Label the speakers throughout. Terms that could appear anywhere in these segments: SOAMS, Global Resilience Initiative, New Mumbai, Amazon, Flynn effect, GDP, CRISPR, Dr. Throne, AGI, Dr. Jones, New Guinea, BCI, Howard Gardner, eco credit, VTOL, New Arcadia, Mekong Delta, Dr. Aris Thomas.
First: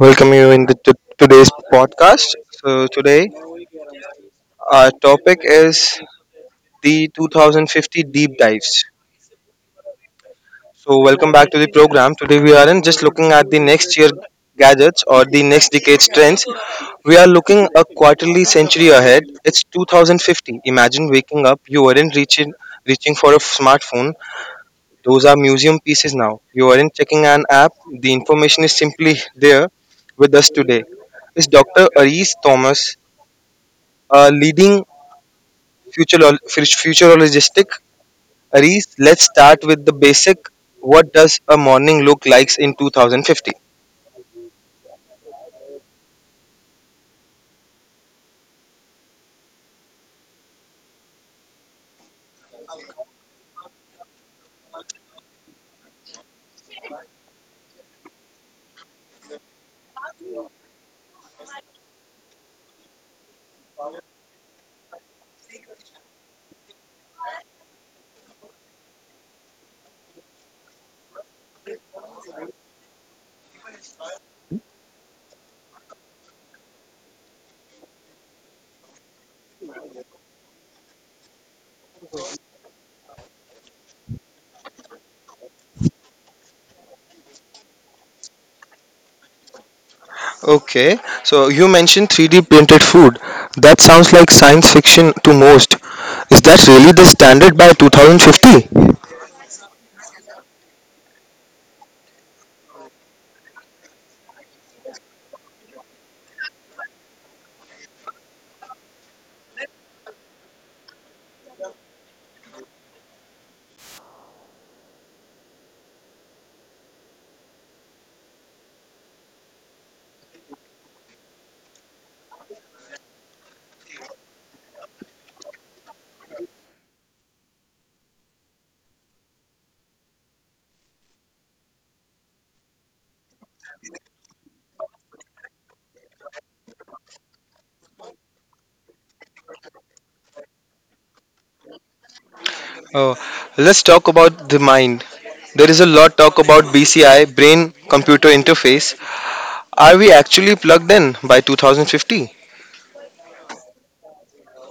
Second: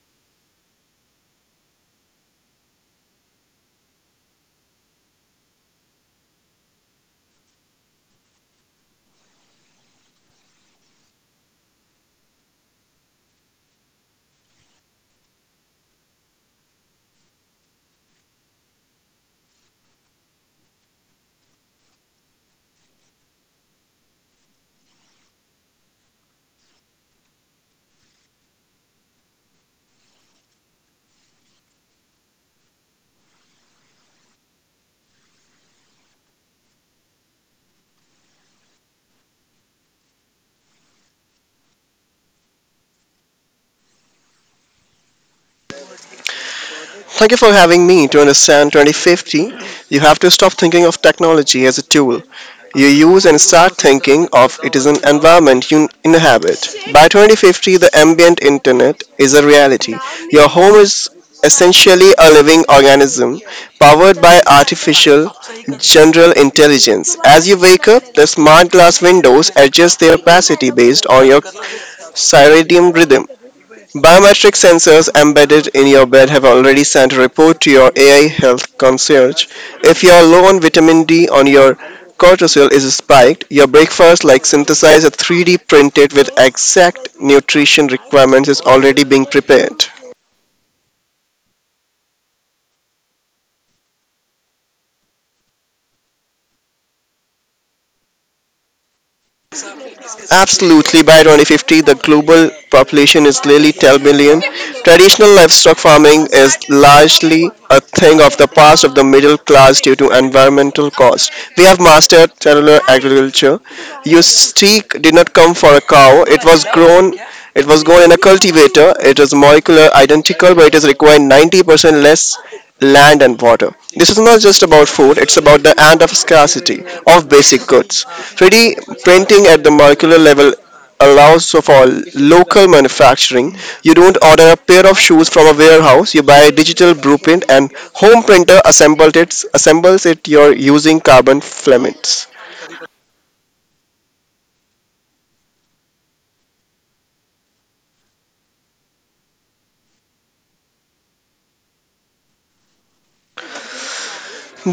Speaker 1: Welcome you in the today's podcast. So today our topic is the 2050 deep dives. So welcome back to the program. Today we aren't just looking at the next year gadgets or the next decade's trends. We are looking a quarterly century ahead. It's 2050. Imagine waking up, you weren't reaching for a smartphone. Those are museum pieces now. You aren't checking an app. The information is simply there with us today is Dr. Aris Thomas, leading futurologistic Reese, let's start with the basic. What does a morning look like in 2050?
Speaker 2: Thank you for having me. To understand 2050, you have to stop thinking of technology as a tool you use and start thinking of it as an environment you inhabit. By 2050, the ambient internet is a reality. Your home is essentially a living organism powered by artificial general intelligence. As you wake up, the smart glass windows adjust their opacity based on your circadian rhythm. Biometric sensors embedded in your bed have already sent a report to your AI health concierge. If you are low on vitamin D or your cortisol is spiked, your breakfast like synthesized 3D printed with exact nutrition requirements is already being prepared.
Speaker 1: Okay, so you mentioned 3D printed food. That sounds like science fiction to most. Is that really the standard by 2050?
Speaker 2: Absolutely, by 2050, the global population is nearly 10 billion. Traditional livestock farming is largely a thing of the past of the middle class due to environmental costs. We have mastered cellular agriculture. Your steak did not come for a cow, it was grown. It was grown in a cultivator. It is molecular identical, but it is required 90% less land and water. This is not just about food, it's about the end of scarcity of basic goods. 3D printing at the molecular level allows for local manufacturing. You don't order a pair of shoes from a warehouse, you buy a digital blueprint and home printer assembles it you're using carbon filaments.
Speaker 1: Oh, let's talk about the mind. There is a lot talk about BCI, brain computer interface. Are we actually plugged in by 2050?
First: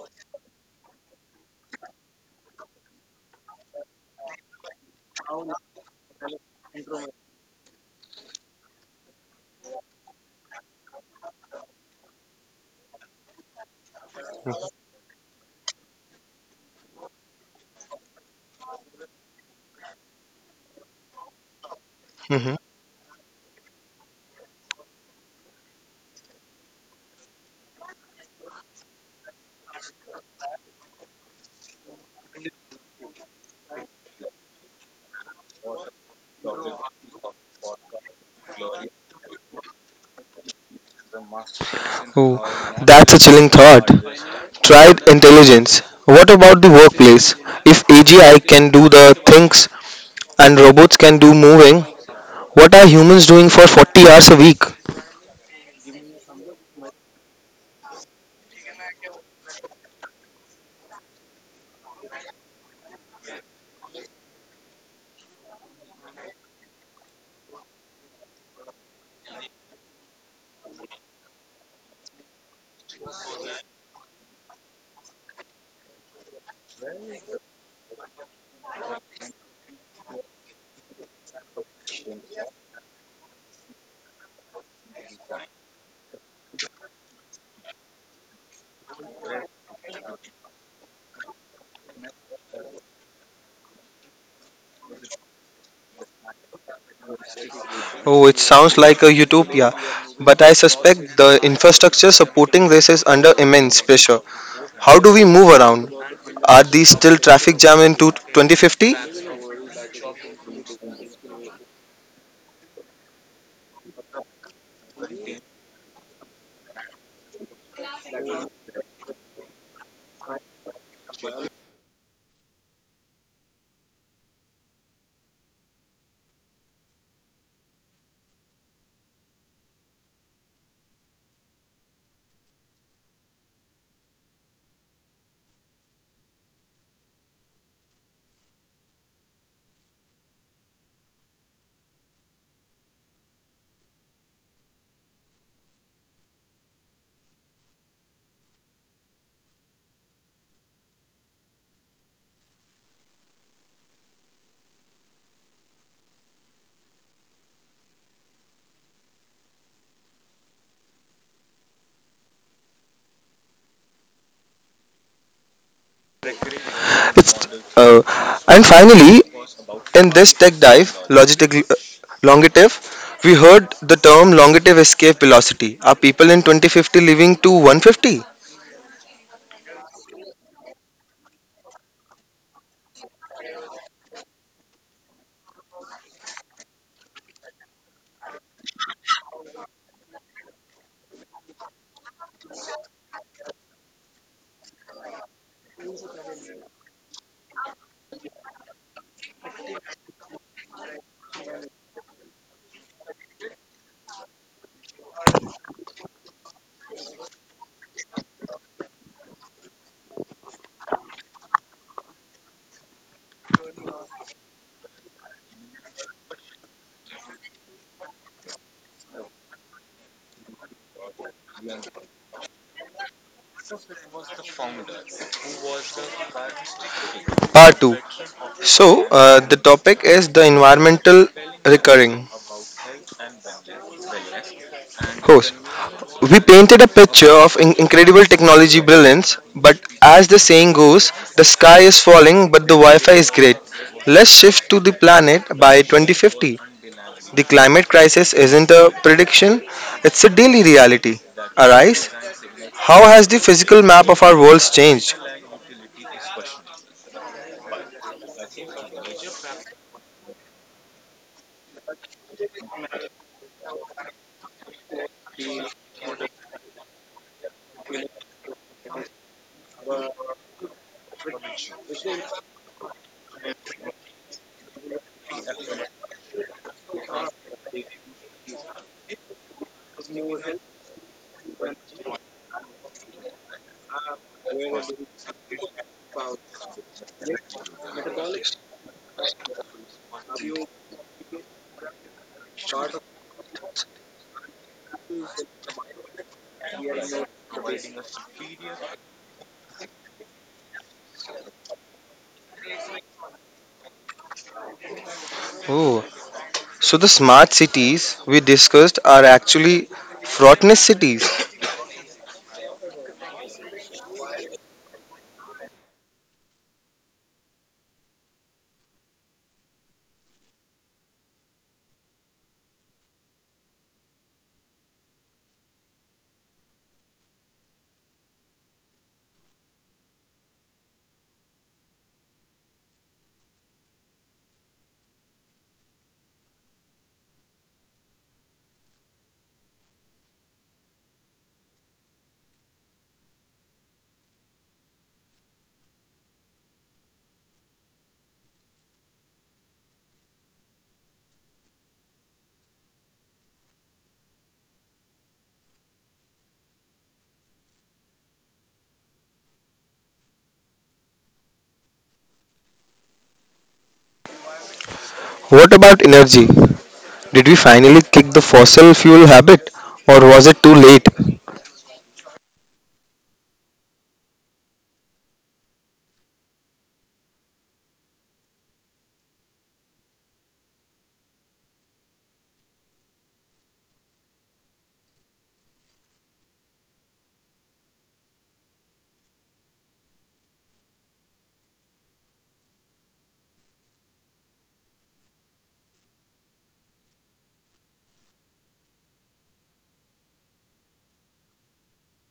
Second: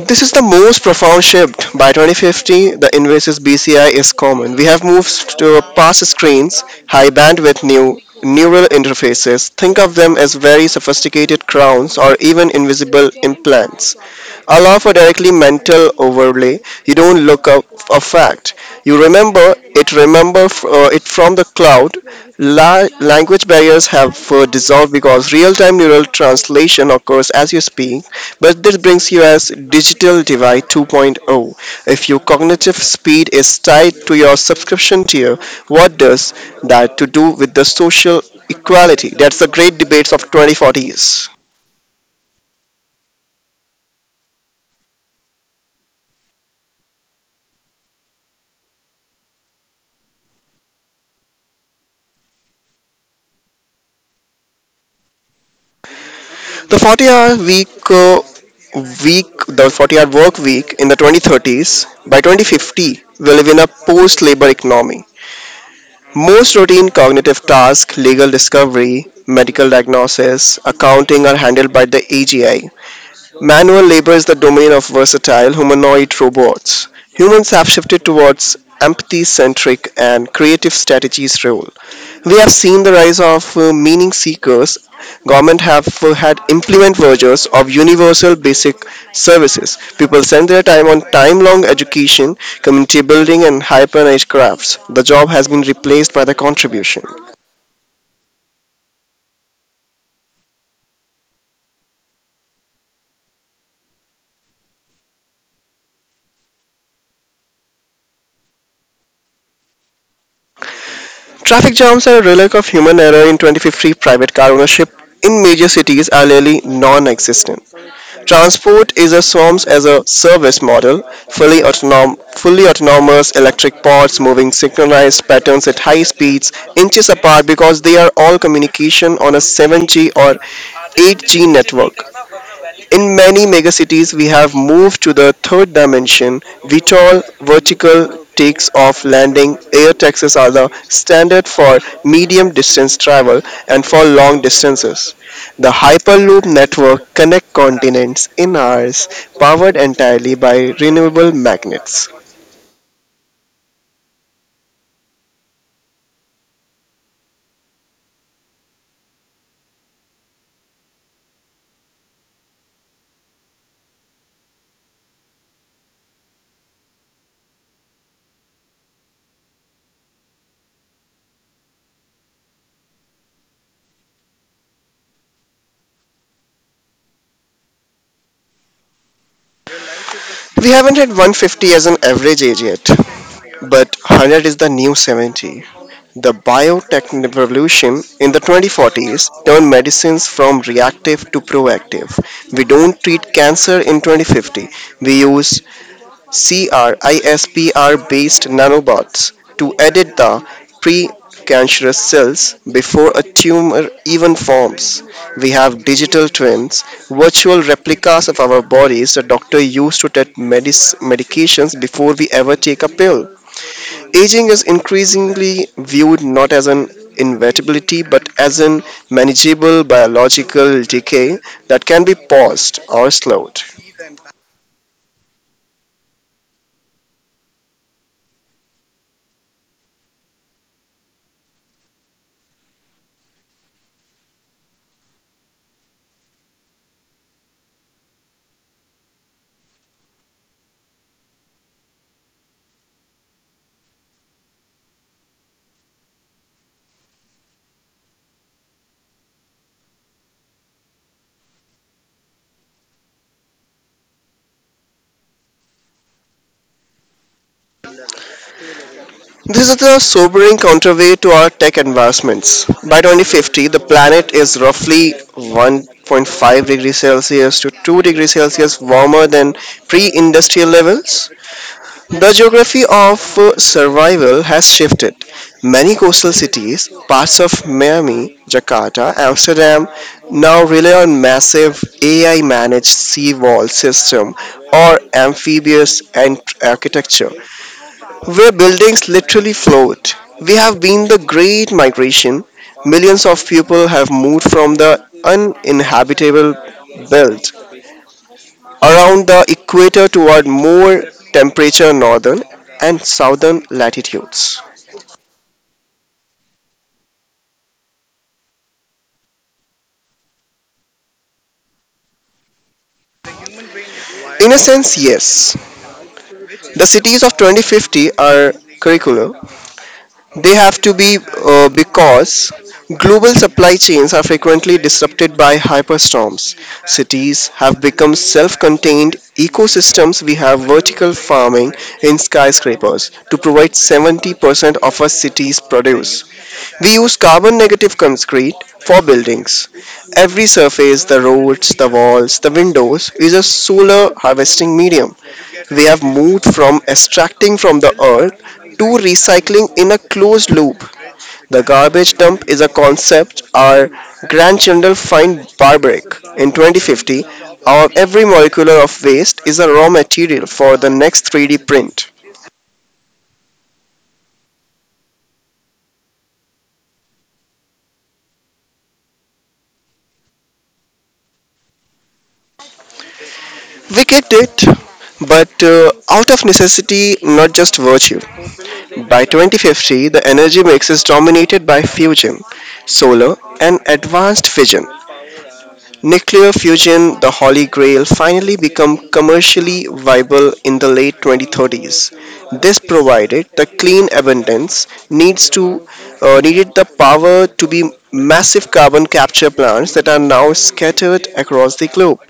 Speaker 2: This is the most profound shift. By 2050, the invasive BCI is common. We have moved to past screens, high bandwidth new neural interfaces. Think of them as very sophisticated crowns or even invisible implants allow for directly mental overlay. You don't look up a fact. You remember it. Remember it from the cloud.
Speaker 1: Hmm.
Speaker 2: Language barriers have dissolved because real-time neural translation occurs as you speak. But this brings you as digital divide 2.0. If your cognitive speed is tied to your subscription tier, what does that to do with the social equality? That's the great debates of 2040s.
Speaker 1: Oh, that's a chilling thought. Tried intelligence. What about the workplace? If AGI can do the things and robots can do moving, what are humans doing for 40 hours a week?
Speaker 2: The 40 hour week, uh, week, the 40-hour work week in the 2030s, by 2050, we live in a post labor economy. Most routine cognitive tasks, legal discovery, medical diagnosis, accounting are handled by the AGI. Manual labor is the domain of versatile humanoid robots. Humans have shifted towards empathy centric and creative strategies roles. We have seen the rise of meaning seekers. Government have had implement versions of universal basic services. People spend their time on time-long education, community building, and hyper-niche crafts. The job has been replaced by the contribution.
Speaker 1: Oh, it sounds like a utopia, but I suspect the infrastructure supporting this is under immense pressure. How do we move around? Are these still traffic jam into 2050?
Speaker 2: Traffic jams are a relic of human error in 2053. Private car ownership in major cities are nearly non-existent. Transport is a SOAMS as a service model, fully autonomous electric pods moving synchronized patterns at high speeds, inches apart because they are all communication on a 7G or 8G network. In many megacities, we have moved to the third dimension. VTOL vertical takes off landing air taxis are the standard for medium distance travel and for long distances. The Hyperloop network connects continents in hours, powered entirely by renewable magnets.
Speaker 1: It's uh, and finally, in this tech dive, Longitive, we heard the term Longitive escape velocity. Are people in 2050 living to 150?
Speaker 2: We haven't hit 150 as an average age yet. But 100 is the new 70. The biotech revolution in the 2040s turned medicines from reactive to proactive. We don't treat cancer in 2050. We use CRISPR based nanobots to edit the precancerous cells before a tumor even forms. We have digital twins, virtual replicas of our bodies the doctor used to test medications before we ever take a pill. Aging is increasingly viewed not as an inevitability but as an manageable biological decay that can be paused or slowed.
Speaker 1: Part 2. So, the topic is the environmental recurring. Host. We painted a picture of incredible technology brilliance, but as the saying goes, the sky is falling, but the Wi Fi is great. Let's shift to the planet by 2050. The climate crisis isn't a prediction, it's a daily reality. Arise, how has the physical map of our worlds changed?
Speaker 2: This is the sobering counterweight to our tech advancements. By 2050, the planet is roughly 1.5 degrees Celsius to 2 degrees Celsius warmer than pre industrial levels. The geography of survival has shifted. Many coastal cities, parts of Miami, Jakarta, Amsterdam, now rely on massive AI managed sea wall system or amphibious architecture where buildings literally float. We have been the great migration. Millions of people have moved from the uninhabitable belt around the equator toward more temperature northern and southern latitudes.
Speaker 1: Oh, so the smart cities we discussed are actually fraughtness cities.
Speaker 2: In a sense, yes. The cities of 2050 are curricular. They have to be because global supply chains are frequently disrupted by hyperstorms. Cities have become self contained ecosystems. We have vertical farming in skyscrapers to provide 70% of a city's produce. We use carbon negative concrete for buildings. Every surface, the roads, the walls, the windows, is a solar harvesting medium. We have moved from extracting from the earth to recycling in a closed loop. The garbage dump is a concept our grandchildren find barbaric. In 2050, our every molecular of waste is a raw material for the next 3D print.
Speaker 1: What about energy? Did we finally kick the fossil fuel habit or was it too late?
Speaker 2: We get it, but out of necessity, not just virtue. By 2050, the energy mix is dominated by fusion, solar, and advanced fission. Nuclear fusion, the holy grail, finally become commercially viable in the late 2030s. This provided the clean abundance needs to needed the power to be massive carbon capture plants that are now scattered across the globe.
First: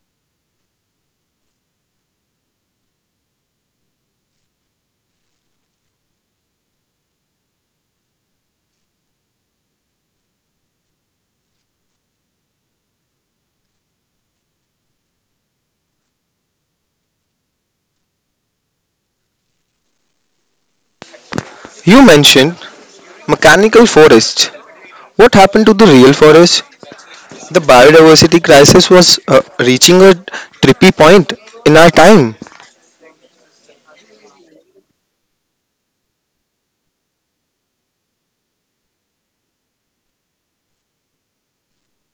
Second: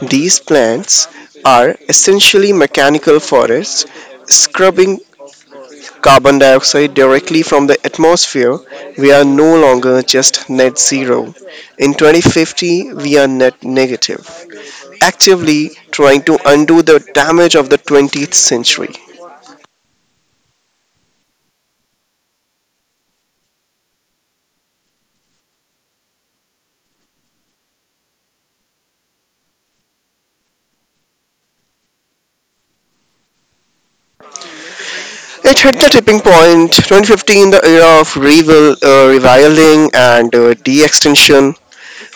Speaker 2: These plants are essentially mechanical forests, scrubbing carbon dioxide directly from the atmosphere, we are no longer just net zero. In 2050, we are net negative, actively trying to undo the damage of the 20th century.
Speaker 1: You mentioned mechanical forests. What happened to the real forest? The biodiversity crisis was reaching a trippy point in our time.
Speaker 2: It hit the tipping point 2015, the era of reviling and de extinction.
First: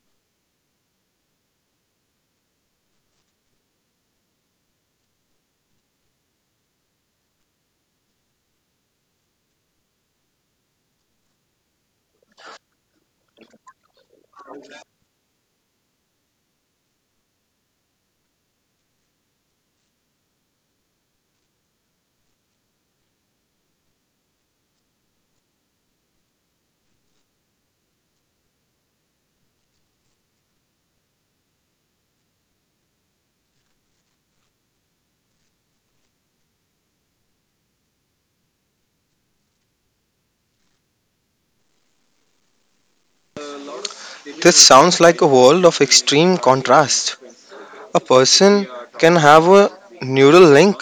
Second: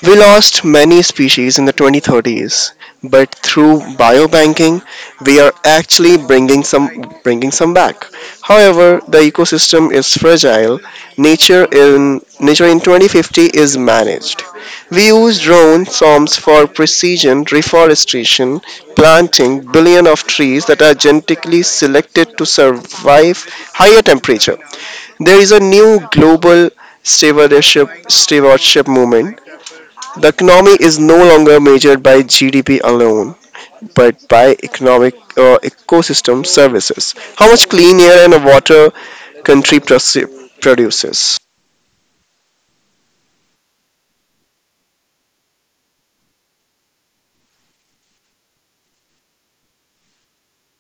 Speaker 2: We lost many species in the 2030s, but through biobanking, we are actually bringing some back. However, the ecosystem is fragile. Nature in Nature in 2050 is managed. We use drone swarms for precision reforestation, planting billion of trees that are genetically selected to survive higher temperature. There is a new global stewardship stewardship movement. The economy is no longer measured by GDP alone, but by economic ecosystem services. How much clean air and water country produces.
Speaker 1: This sounds like a world of extreme contrast. A person can have a neural link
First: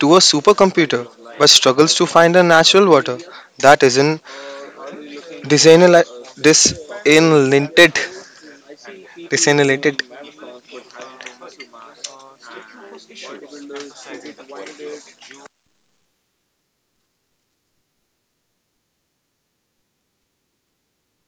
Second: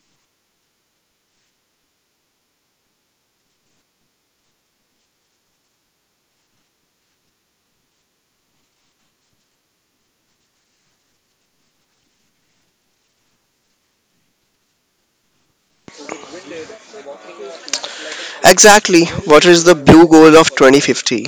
Speaker 1: to a supercomputer but struggles to find a natural water that isn't desalina- desalinated. desalinated.
Speaker 2: Exactly, what is the blue goal of 2050?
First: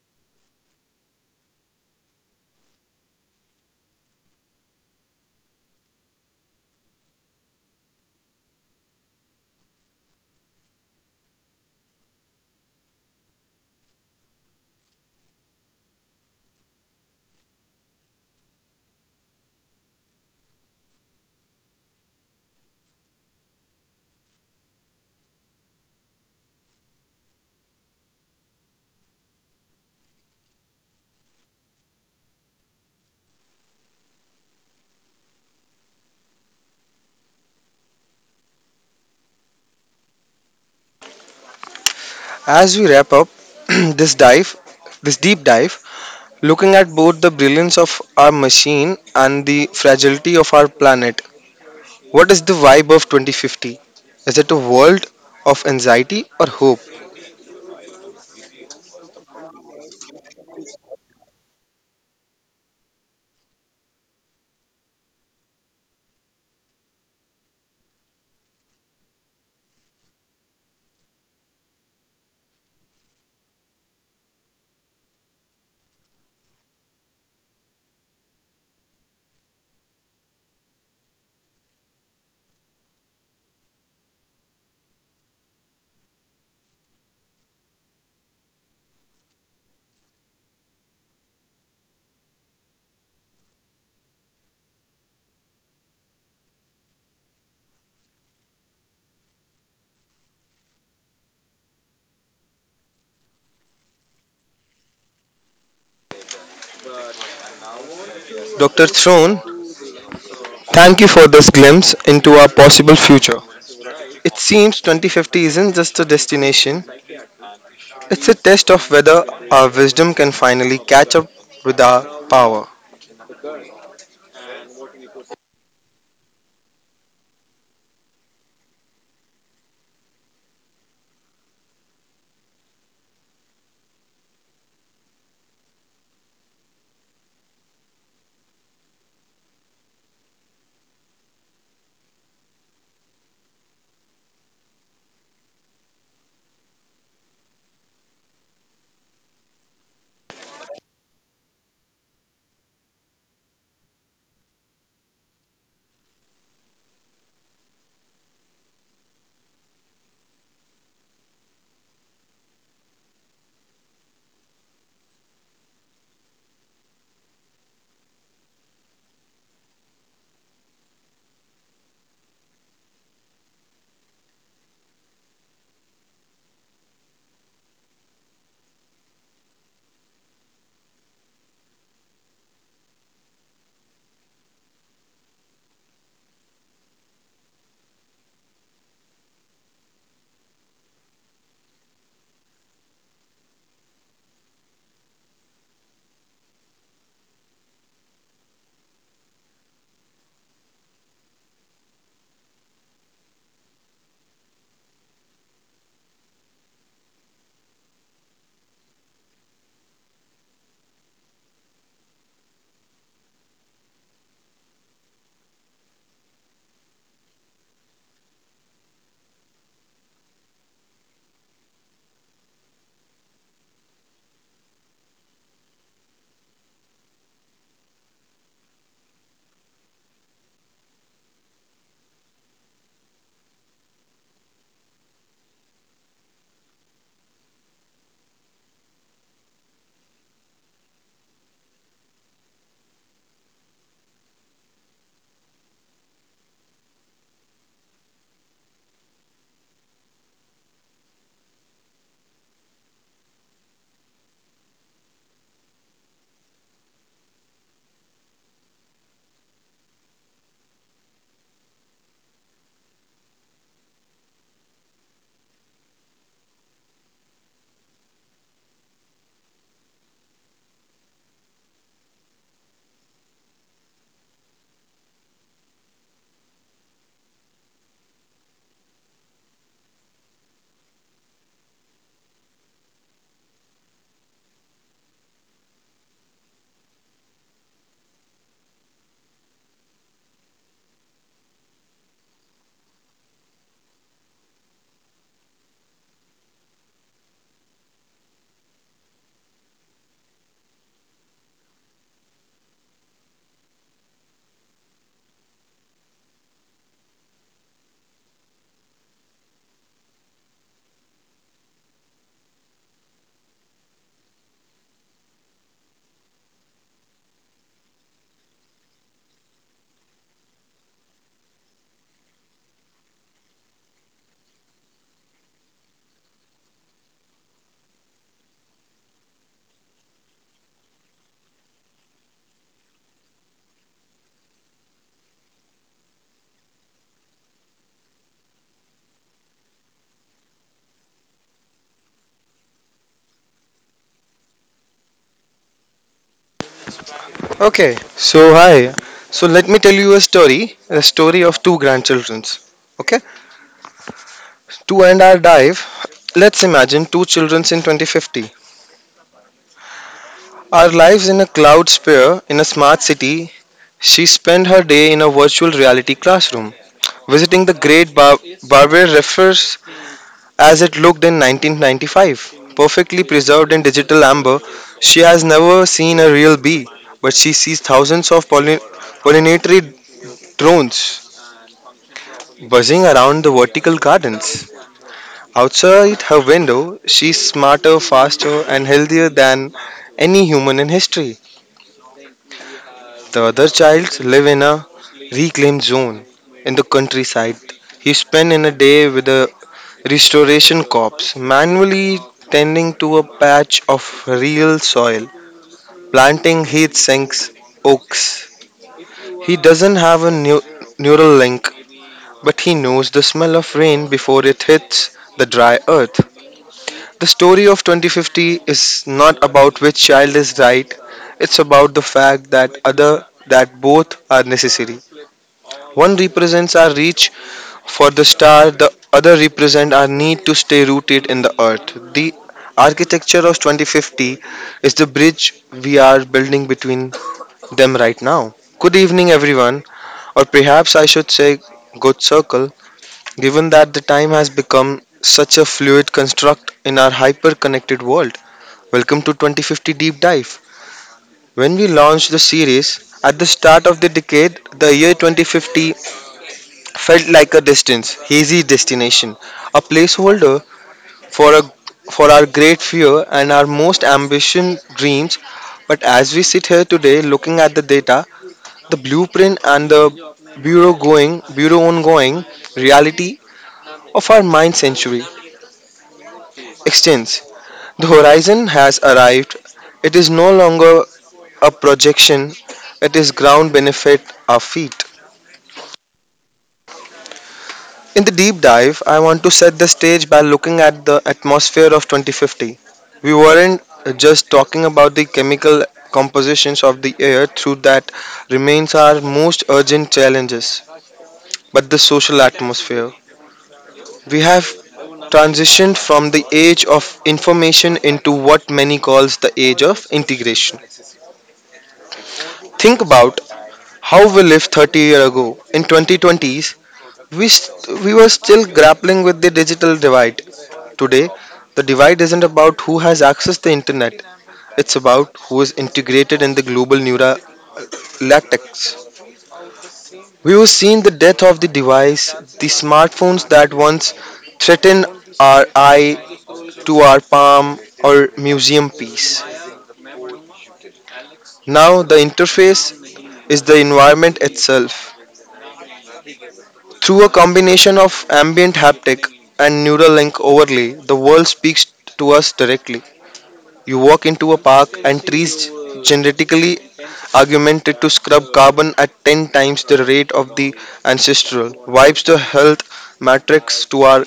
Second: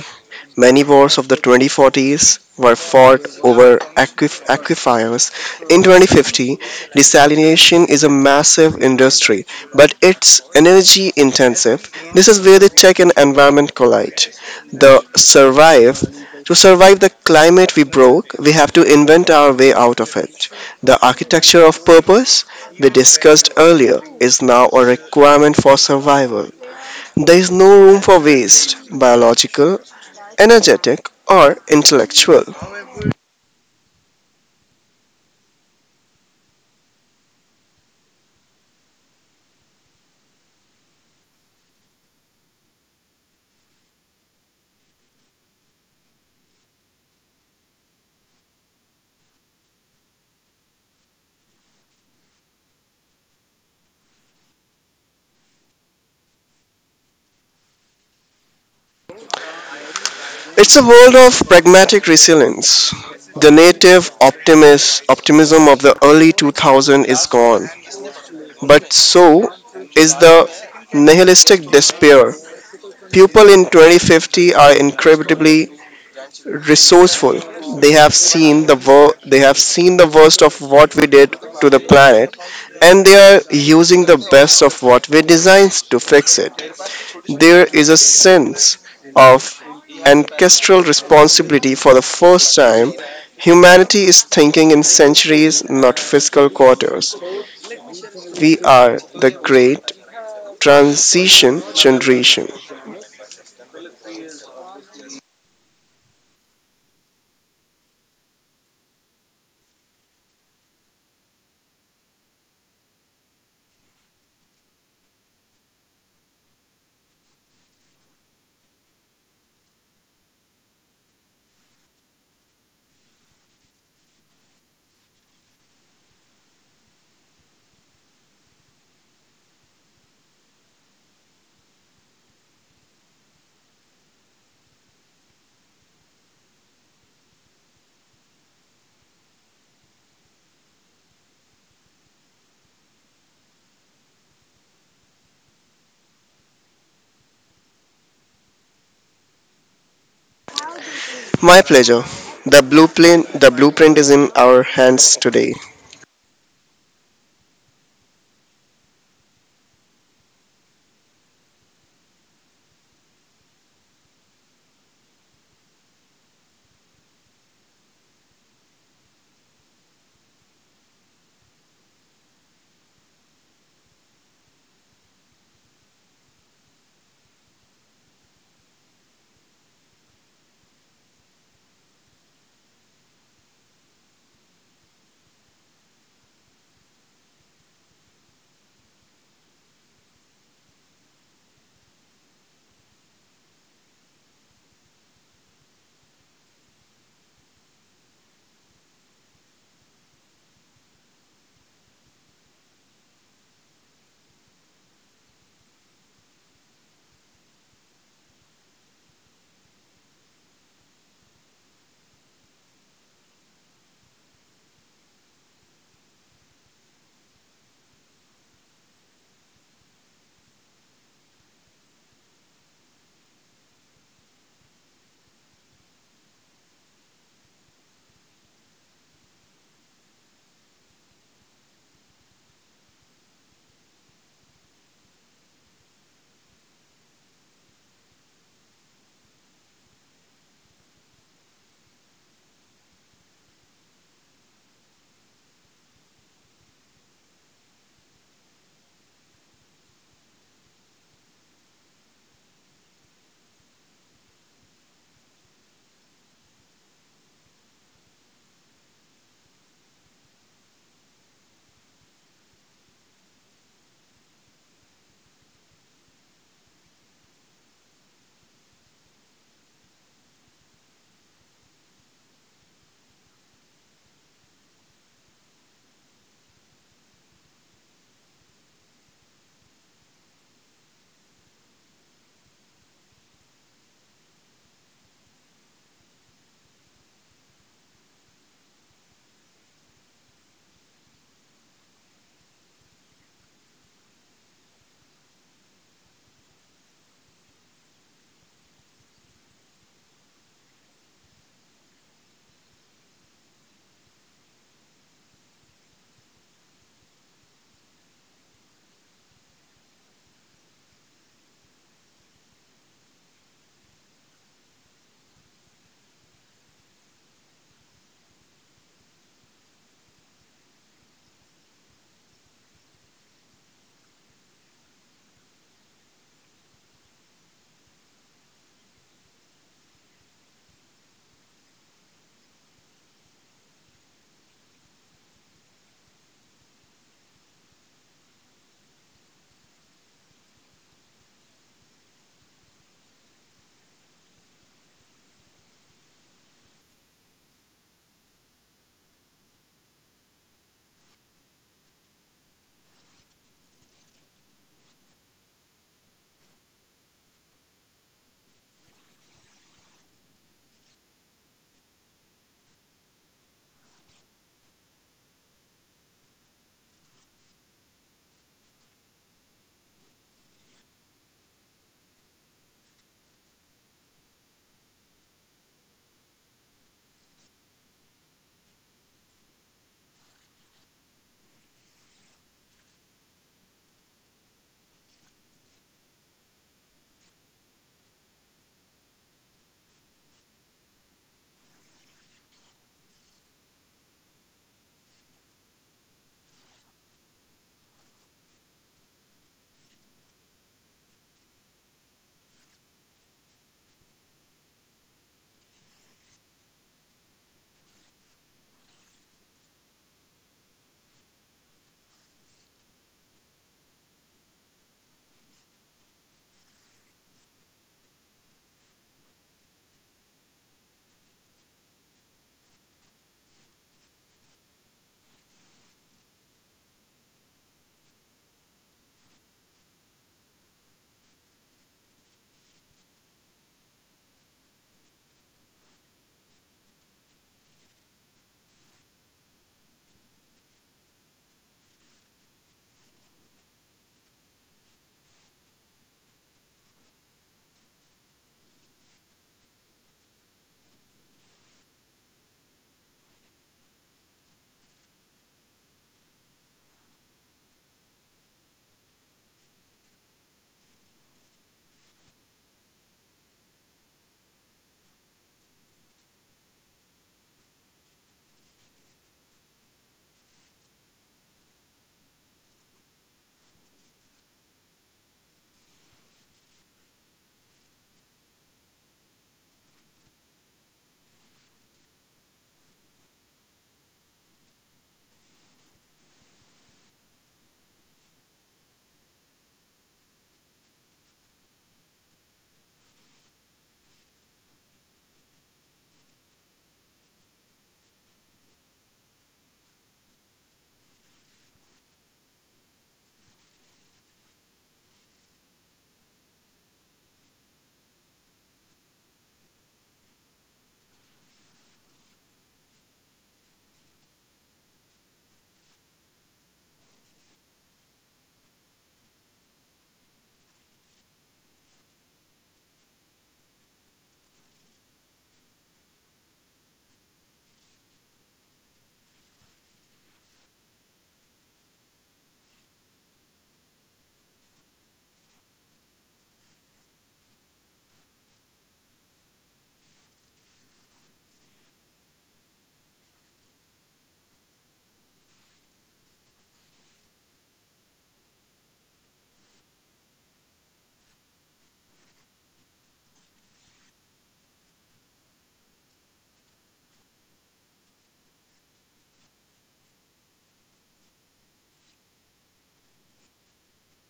Speaker 2: Many wars of the 2040s were fought over aquifers. In 2050, desalination is a massive industry, but it's energy intensive. This is where the tech and environment collide. The survive to survive the climate we broke, we have to invent our way out of it. The architecture of purpose we discussed earlier is now a requirement for survival. There is no room for waste, biological energetic, or intellectual.
Speaker 1: As we wrap up this dive, this deep dive, looking at both the brilliance of our machine and the fragility of our planet, what is the vibe of 2050? Is it a world of anxiety or hope?
Speaker 2: It's a world of pragmatic resilience. The native optimism of the early 2000s is gone, but so is the nihilistic despair. People in 2050 are incredibly resourceful. They have seen the worst of what we did to the planet and they are using the best of what we designed to fix it. There is a sense of ancestral responsibility for the first time. Humanity is thinking in centuries, not fiscal quarters. We are the great transition generation.
Speaker 1: Dr. Throne, thank you for this glimpse into our possible future. It seems 2050 isn't just a destination, it's a test of whether our wisdom can finally catch up with our power.
Speaker 2: My pleasure. The blueprint is in our hands today.
Speaker 1: Okay, so hi. So let me tell you a story of two grandchildrens. Okay, to end our dive, let's imagine two childrens in 2050. Our lives in a cloud sphere in a smart city. She spent her day in a virtual reality classroom, visiting the great barber refers as it looked in 1995. Perfectly preserved in digital amber, she has never seen a real bee, but she sees thousands of pollinatory drones buzzing around the vertical gardens. Outside her window, she's smarter, faster, and healthier than any human in history. The other child live in a reclaimed zone in the countryside. He spent in a day with a Restoration Corps manually tending to a patch of real soil, planting heat sinks, oaks. He doesn't have a neural link, but he knows the smell of rain before it hits the dry earth. The story of 2050 is not about which child is right, it's about the fact that other that both are necessary. One represents our reach for the star, the other represent our need to stay rooted in the earth. The architecture of 2050 is the bridge we are building between them right now. Good evening, everyone, or perhaps I should say good circle, given that the time has become such a fluid construct in our hyper connected world. Welcome to 2050 Deep Dive. When we launched the series at the start of the decade, the year 2050 felt like a distance, hazy destination, a placeholder for a for our great fear and our most ambition dreams. But as we sit here today, looking at the data, the blueprint and the bureau ongoing reality of our mind century extends. The horizon has arrived. It is no longer a projection. It is ground beneath our feet. In the deep dive, I want to set the stage by looking at the atmosphere of 2050. We weren't just talking about the chemical compositions of the air, through that remains our most urgent challenges, but the social atmosphere. We have transitioned from the age of information into what many calls the age of integration. Think about how we lived 30 years ago. In 2020s, we were still grappling with the digital divide. Today, the divide isn't about who has access to the internet, it's about who is integrated in the global neural latex. We have seen the death of the device, the smartphones that once threatened our eye to our palm or museum piece. Now, the interface is the environment itself. Through a combination of ambient haptic and neural link overlay, the world speaks to us directly. You walk into a park and trees genetically augmented to scrub carbon at 10 times the rate of the ancestral, wipes the health matrix to our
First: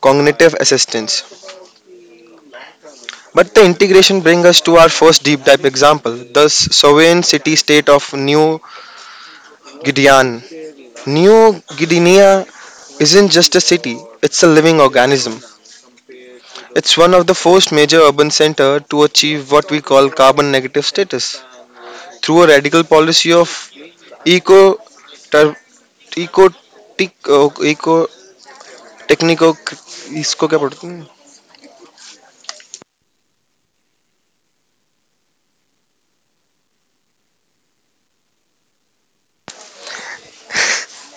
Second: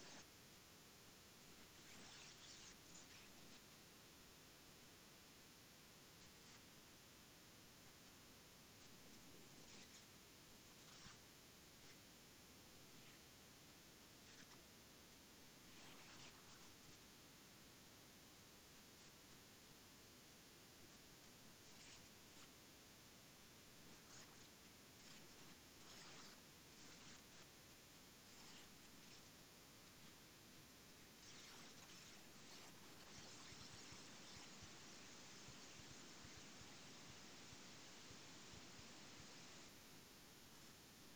Speaker 1: cognitive assistance. But the integration brings us to our first deep dive example, the sovereign city state of New Guinea. New Guinea isn't just a city, it's a living organism. It's one of the first major urban centers to achieve what we call carbon negative status through a radical policy of eco टर- eco टिक eco टेक्निको इसको क्या बोलते हैं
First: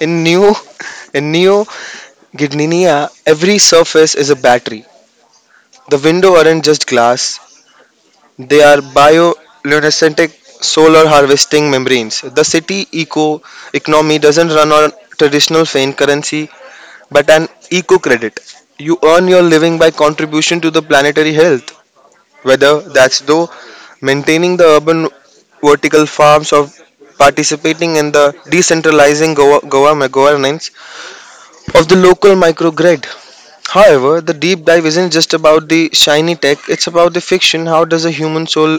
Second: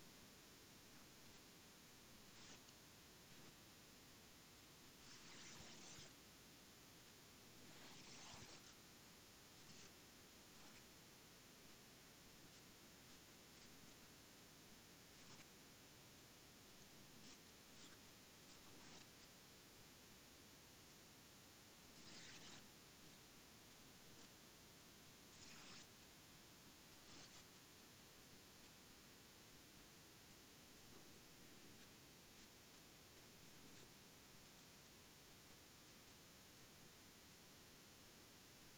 Speaker 1: in new गिडनिया every surface is a battery. The window aren't just glass, they are bioluminescent solar harvesting membranes. The city economy doesn't run on traditional faint currency, but an eco credit. You earn your living by contribution to the planetary health, whether that's though maintaining the urban vertical farms or participating in the decentralizing governance of the local microgrid. However, the deep dive isn't just about the shiny tech, it's about the fiction. How does a human soul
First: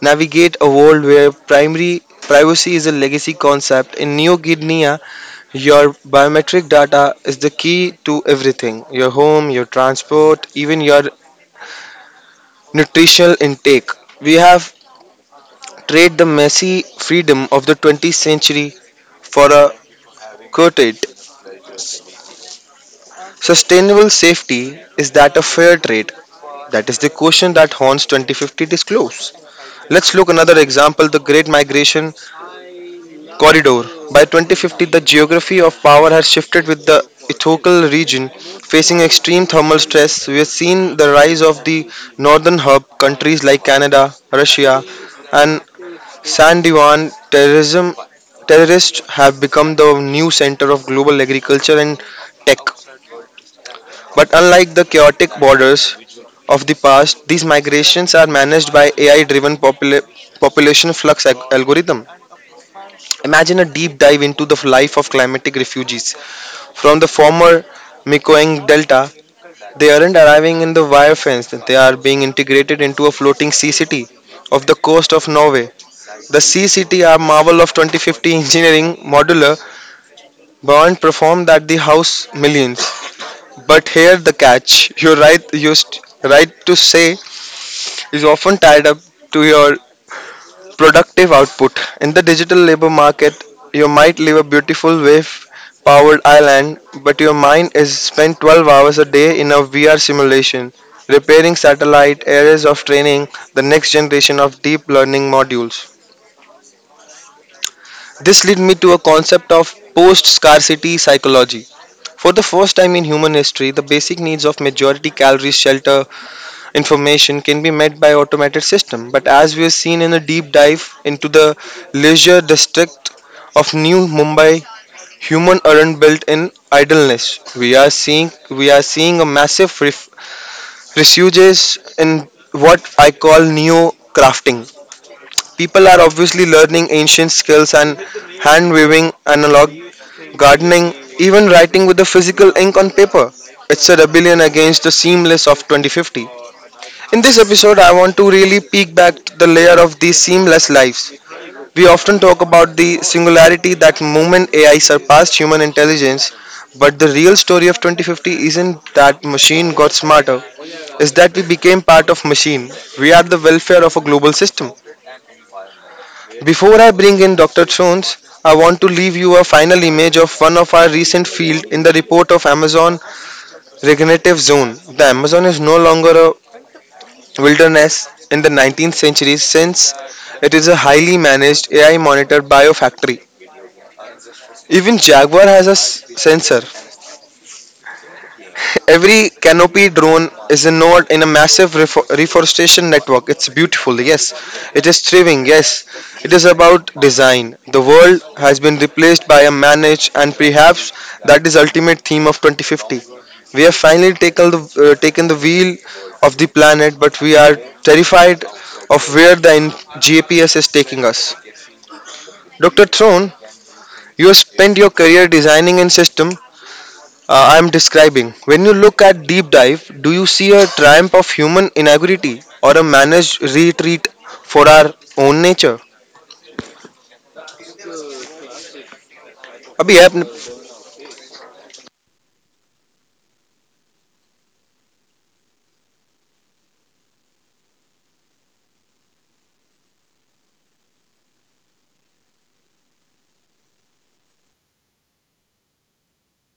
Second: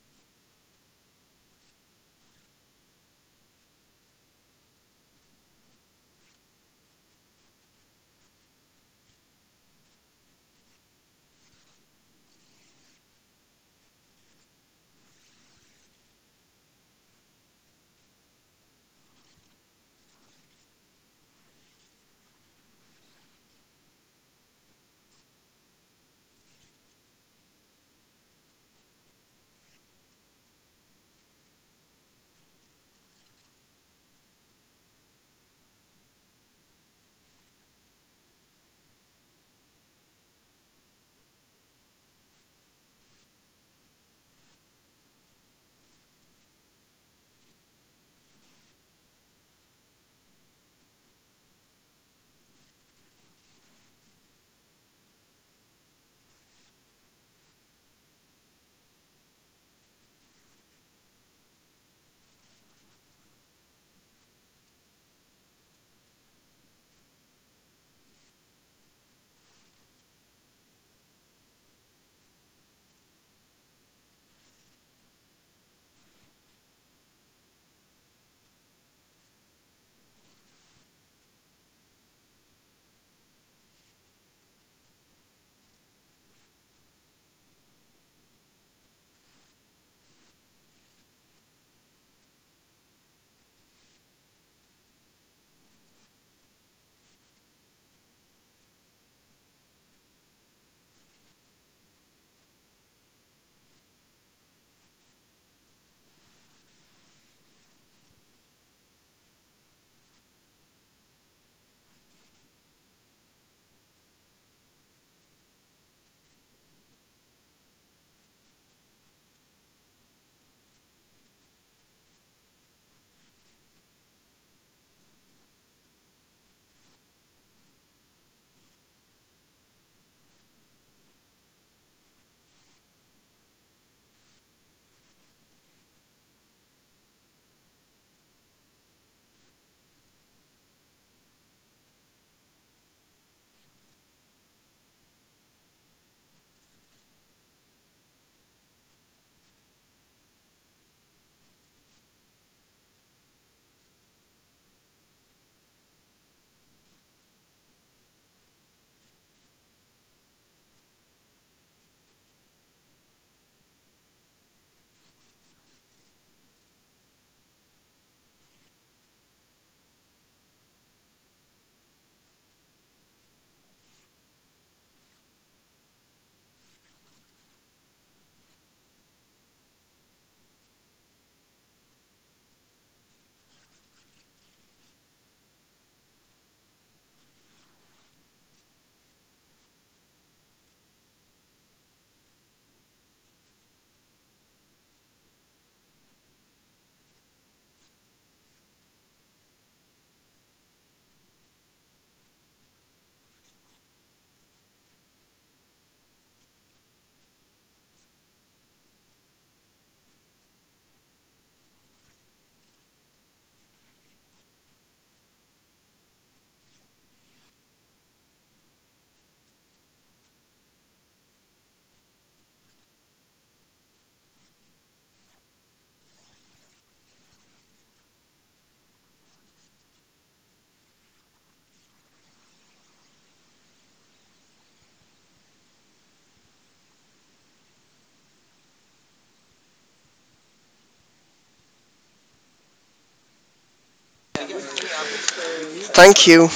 Speaker 1: navigate a world where primary privacy is a legacy concept? In Neo Guinea, your biometric data is the key to everything, your home, your transport, even your nutritional intake. We have trade the messy freedom of the 20th century for a quoted sustainable safety. Is that a fair trade? That is the question that haunts 2050 disclose. Let's look another example, the great migration corridor. By 2050 the geography of power has shifted with the ethical region facing extreme thermal stress. We have seen the rise of the northern hub countries like Canada, Russia, and San Diwan, terrorism, terrorists have become the new center of global agriculture and tech. But unlike the chaotic borders of the past, these migrations are managed by AI driven population flux algorithm. Imagine a deep dive into the life of climatic refugees from the former Mekong Delta. They aren't arriving in the wire fence, they are being integrated into a floating sea city off the coast of Norway. The CCTR Marvel of 2050 Engineering Modular Bond performed at the House Millions. But here the catch. Your right to say is often tied up to your productive output. In the digital labor market, you might live a beautiful wave powered island, but your mind is spent 12 hours a day in a VR simulation, repairing satellite arrays of training the next generation of deep learning modules. This led me to a concept of post scarcity psychology. For the first time in human history, the basic needs of majority calories, shelter, information can be met by automated system. But as we have seen in a deep dive into the leisure district of New Mumbai, human aren't built in idleness. We are seeing a massive resurgence in what I call neo crafting. People are obviously learning ancient skills and hand weaving, analog gardening, even writing with the physical ink on paper. It's a rebellion against the seamless of 2050. In this episode, I want to really peek back the layer of these seamless lives. We often talk about the singularity that moment AI surpassed human intelligence, but the real story of 2050 isn't that machine got smarter, is that we became part of machine. We are the welfare of a global system. Before I bring in Dr. Jones, I want to leave you a final image of one of our recent field in the report of Amazon regenerative zone. The Amazon is no longer a wilderness in the 19th century since it is a highly managed AI monitored biofactory. Even Jaguar has a sensor. Every canopy drone is involved in a massive reforestation network. It's beautiful, yes. It is thriving, yes. It is about design. The world has been replaced by a manage, and perhaps that is ultimate theme of 2050. We have finally taken the wheel of the planet, but we are terrified of where the GPS is taking us. Dr. Throne, you have spent your career designing in system I'm describing. When you look at Deep Dive, do you see a triumph of human inaugurity or a managed retreat for our own nature? Abhi,
Speaker 2: Thank you.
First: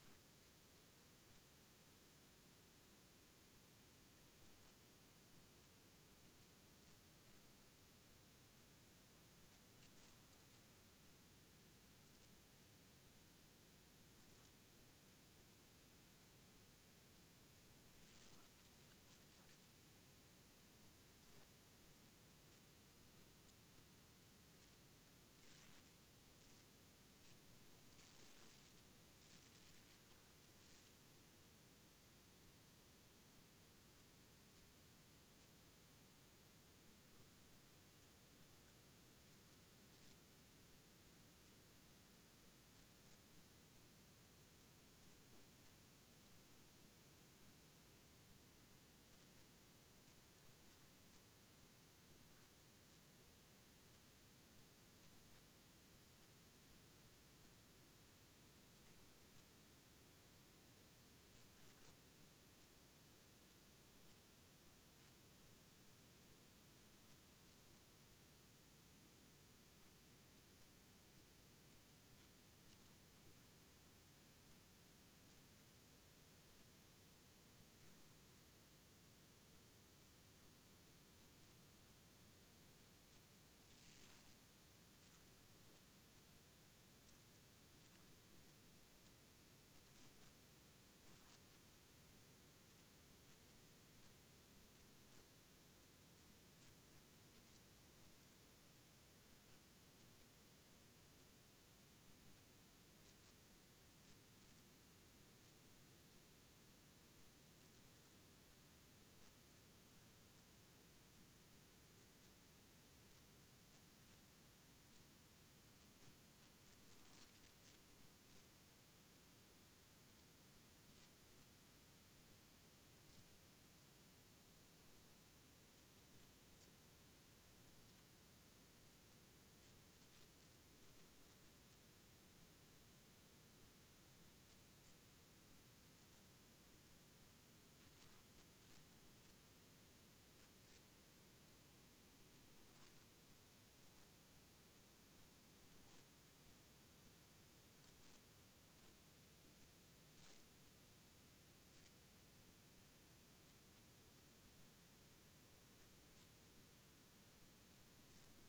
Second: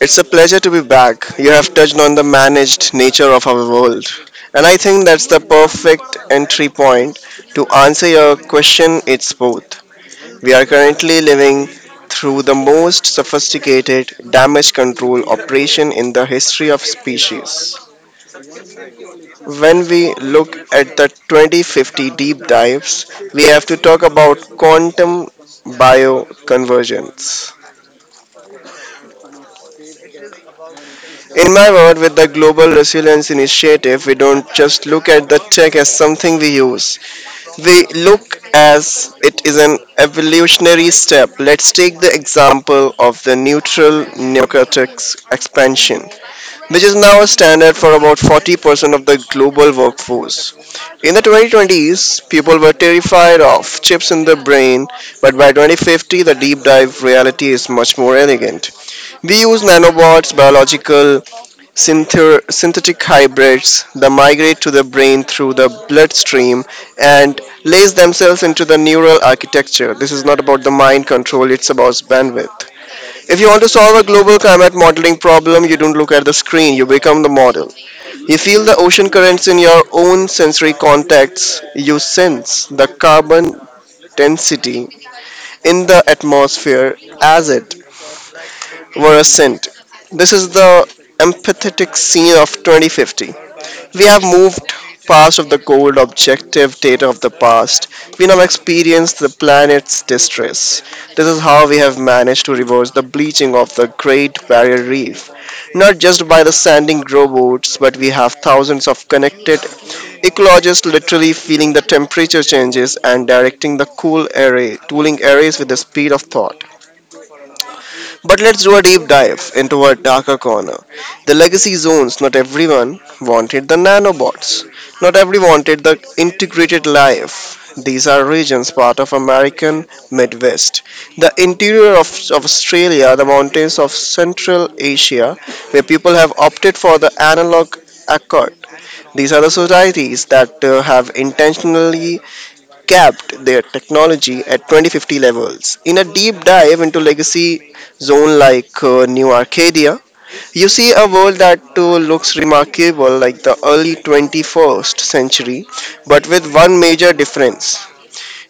Speaker 2: It's a pleasure to be back. You have touched on the managed nature of our world. And I think that's the perfect entry point to answer your question. It's both. We are currently living through the most sophisticated damage control operation in the history of species. When we look at the 2050 deep dives, we have to talk about quantum bioconvergence. In my word, with the Global Resilience Initiative, we don't just look at the tech as something we use, we look as it is an evolutionary step. Let's take the example of the neutral neocortex expansion, which is now a standard for about 40% of the global workforce. In the 2020s, people were terrified of chips in the brain, but by 2050, the deep dive reality is much more elegant. We use nanobots, biological synthetic hybrids that migrate to the brain through the bloodstream and lace themselves into the neural architecture. This is not about the mind control, it's about bandwidth. If you want to solve a global climate modeling problem, you don't look at the screen, you become the model. You feel the ocean currents in your own sensory contacts, you sense the carbon density in the atmosphere as it were a scent. This is the empathetic scene of 2050. We have moved past of the cold objective data of the past. We now experience the planet's distress. This is how we have managed to reverse the bleaching of the Great Barrier Reef. Not just by the sanding robots, but we have thousands of connected ecologists literally feeling the temperature changes and directing the cooling arrays with the speed of thought. But let's do a deep dive into a darker corner. The legacy zones, not everyone wanted the nanobots. Not everyone wanted the integrated life. These are regions part of American Midwest. The interior of Australia, the mountains of Central Asia, where people have opted for the analog accord. These are the societies that have intentionally capped their technology at 2050 levels. In a deep dive into legacy zone like New Arcadia, you see a world that looks remarkable like the early 21st century, but with one major difference.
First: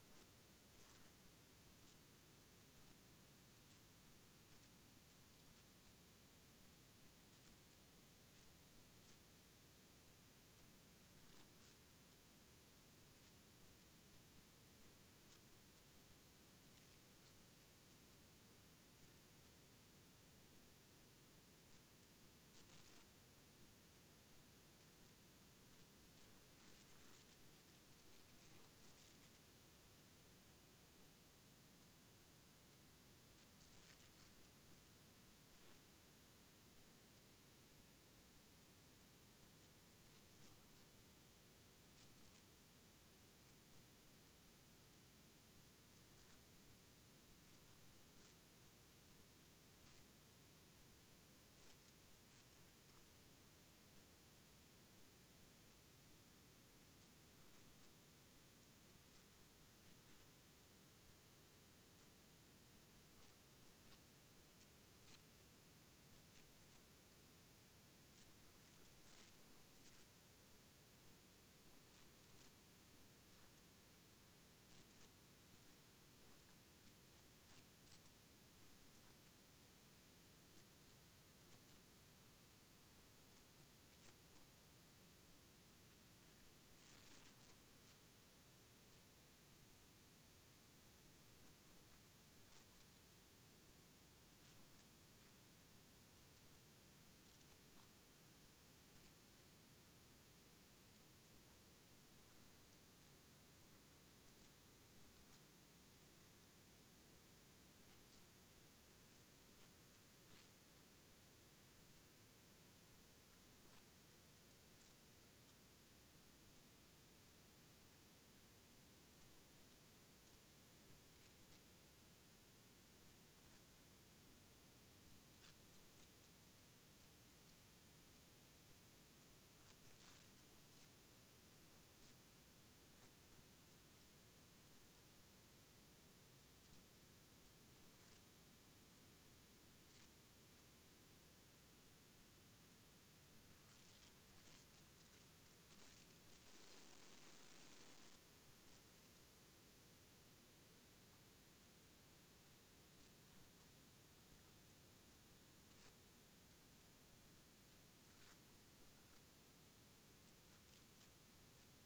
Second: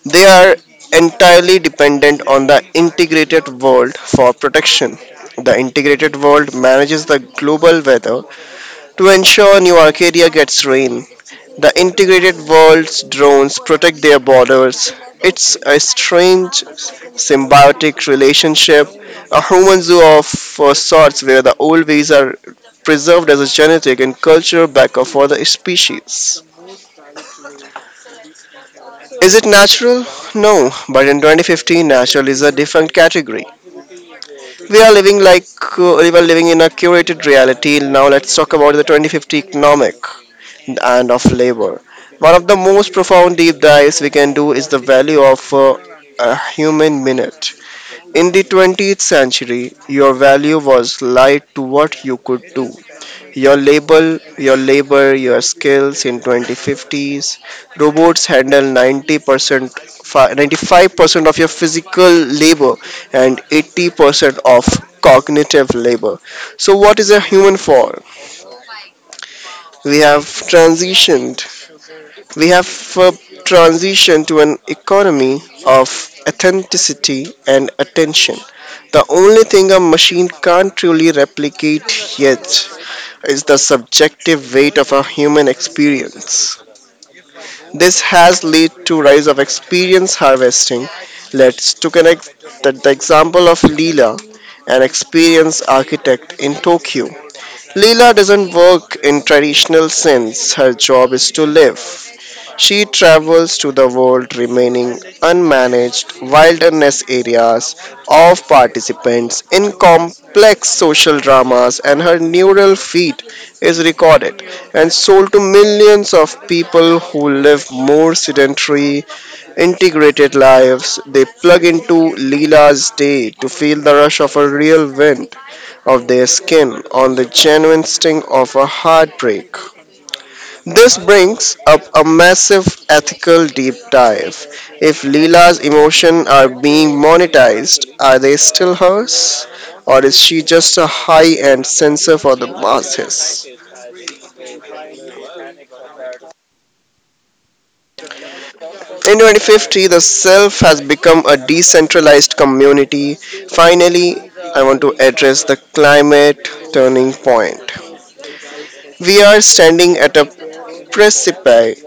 Speaker 2: They are entirely dependent on the integrated world for protection. The integrated world manages the global weather to ensure New Arcadia gets rain, the integrated world's drones protect their borders. It's a strange symbiotic relationship, a human zoo of sorts where the old ways are preserved as a genetic and cultural backup for the species. Is it natural? No, but in 2015, natural is a different category. We are living we are living in a curated reality. Now let's talk about the 2050 economic. And of labor. One of the most profound deep dives we can do is the value of a human minute. In the 20th century, your value was lied to what you could do. Your label, your labor, your skills in 2050s, robots handle 90%, 95% of your physical labor and 80% of cognitive labor. So what is a human for? We have transitioned We have uh, transitioned to an economy of authenticity and attention. The only thing a machine can't truly replicate yet is the subjective weight of a human experience. This has led to rise of experience harvesting. Let's to connect the example of Leela, an experienced architect in Tokyo. Leela doesn't work in traditional sense. Her job is to live. She travels to the world remaining unmanaged wilderness areas of participants in complex social dramas and her neural feed is recorded and sold to millions of people who live more sedentary, integrated lives. They plug into Leela's day to feel the rush of a real wind of their skin on the genuine sting of a heartbreak. This brings up a massive ethical deep dive. If Leela's emotions are being monetized, are they still hers? Or is she just a high end censor for the masses? In 2050, the self has become a decentralized community. Finally, I want to address the climate turning point. We are standing at a precipice.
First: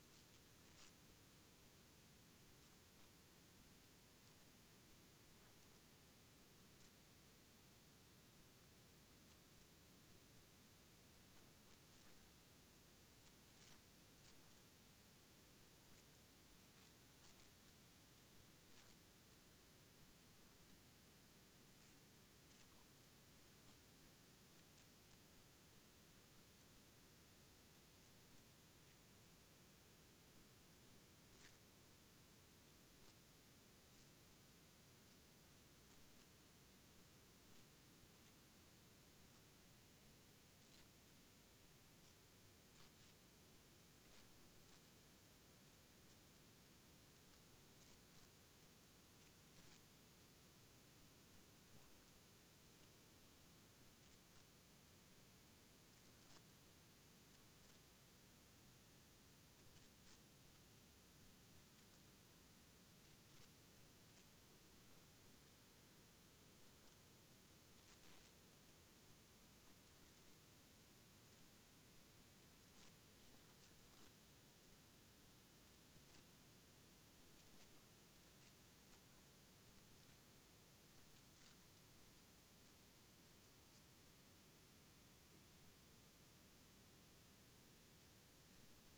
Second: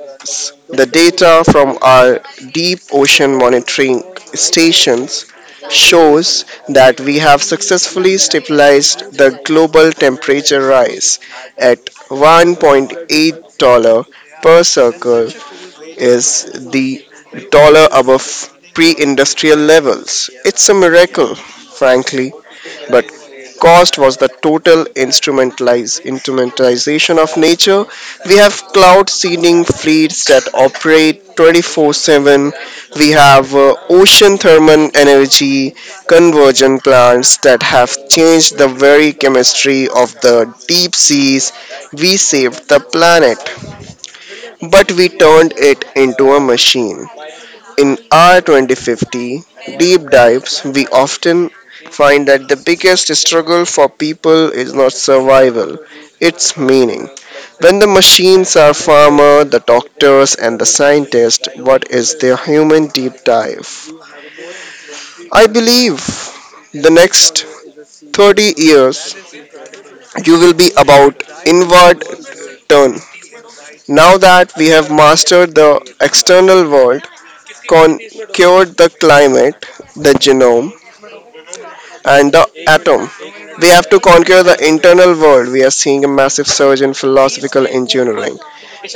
Speaker 2: The data from our deep ocean monitoring stations shows that we have successfully stabilized the global temperature rise at 1.8 dollar per circle is the dollar above pre-industrial levels. It's a miracle, frankly, but cost was the total instrumentalization of nature. We have cloud seeding fleets that operate 24/7. We have ocean thermal energy conversion plants that have changed the very chemistry of the deep seas. We saved the planet, but we turned it into a machine. In our 2050 deep dives, we often find that the biggest struggle for people is not survival, it's meaning. When the machines are farmer, the doctors and the scientists, what is their human deep dive? I believe the next 30 years you will be about inward turn. Now that we have mastered the external world, con- cured the climate, the genome, and the atom. We have to conquer the internal world. We are seeing a massive surge in philosophical engineering.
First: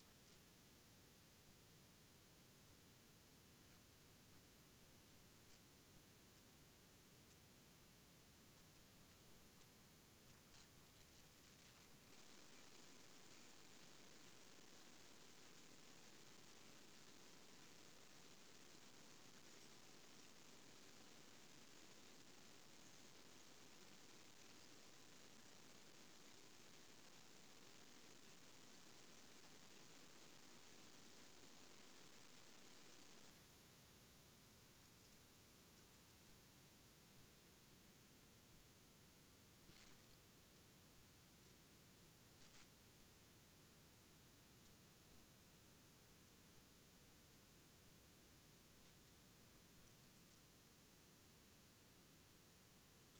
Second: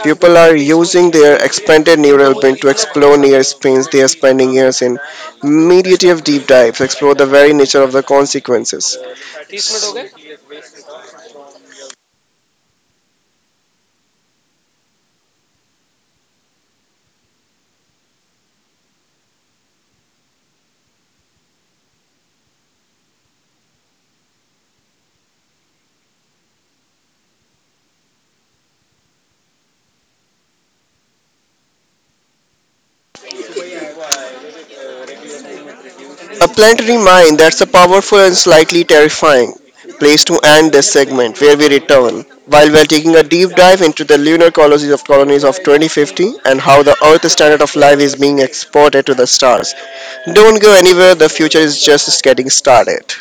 Speaker 2: People are using their expanded neural brain to explore near space. They are spending years in meditative deep dives, explore the very nature of the consequences. A planetary mind that's a powerful and slightly terrifying place to end this segment where we return while we are taking a deep dive into the lunar colonies of 2050 and how the earth standard of life is being exported to the stars. Don't go anywhere, the future is just getting started.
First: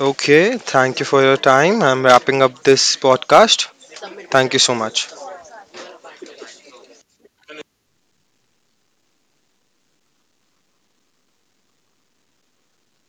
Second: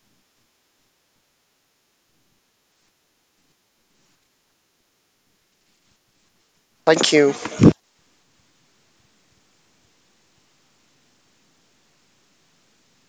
Speaker 1: okay, thank you for your time. I'm wrapping up this podcast. Thank you so much.
Speaker 2: Thank you.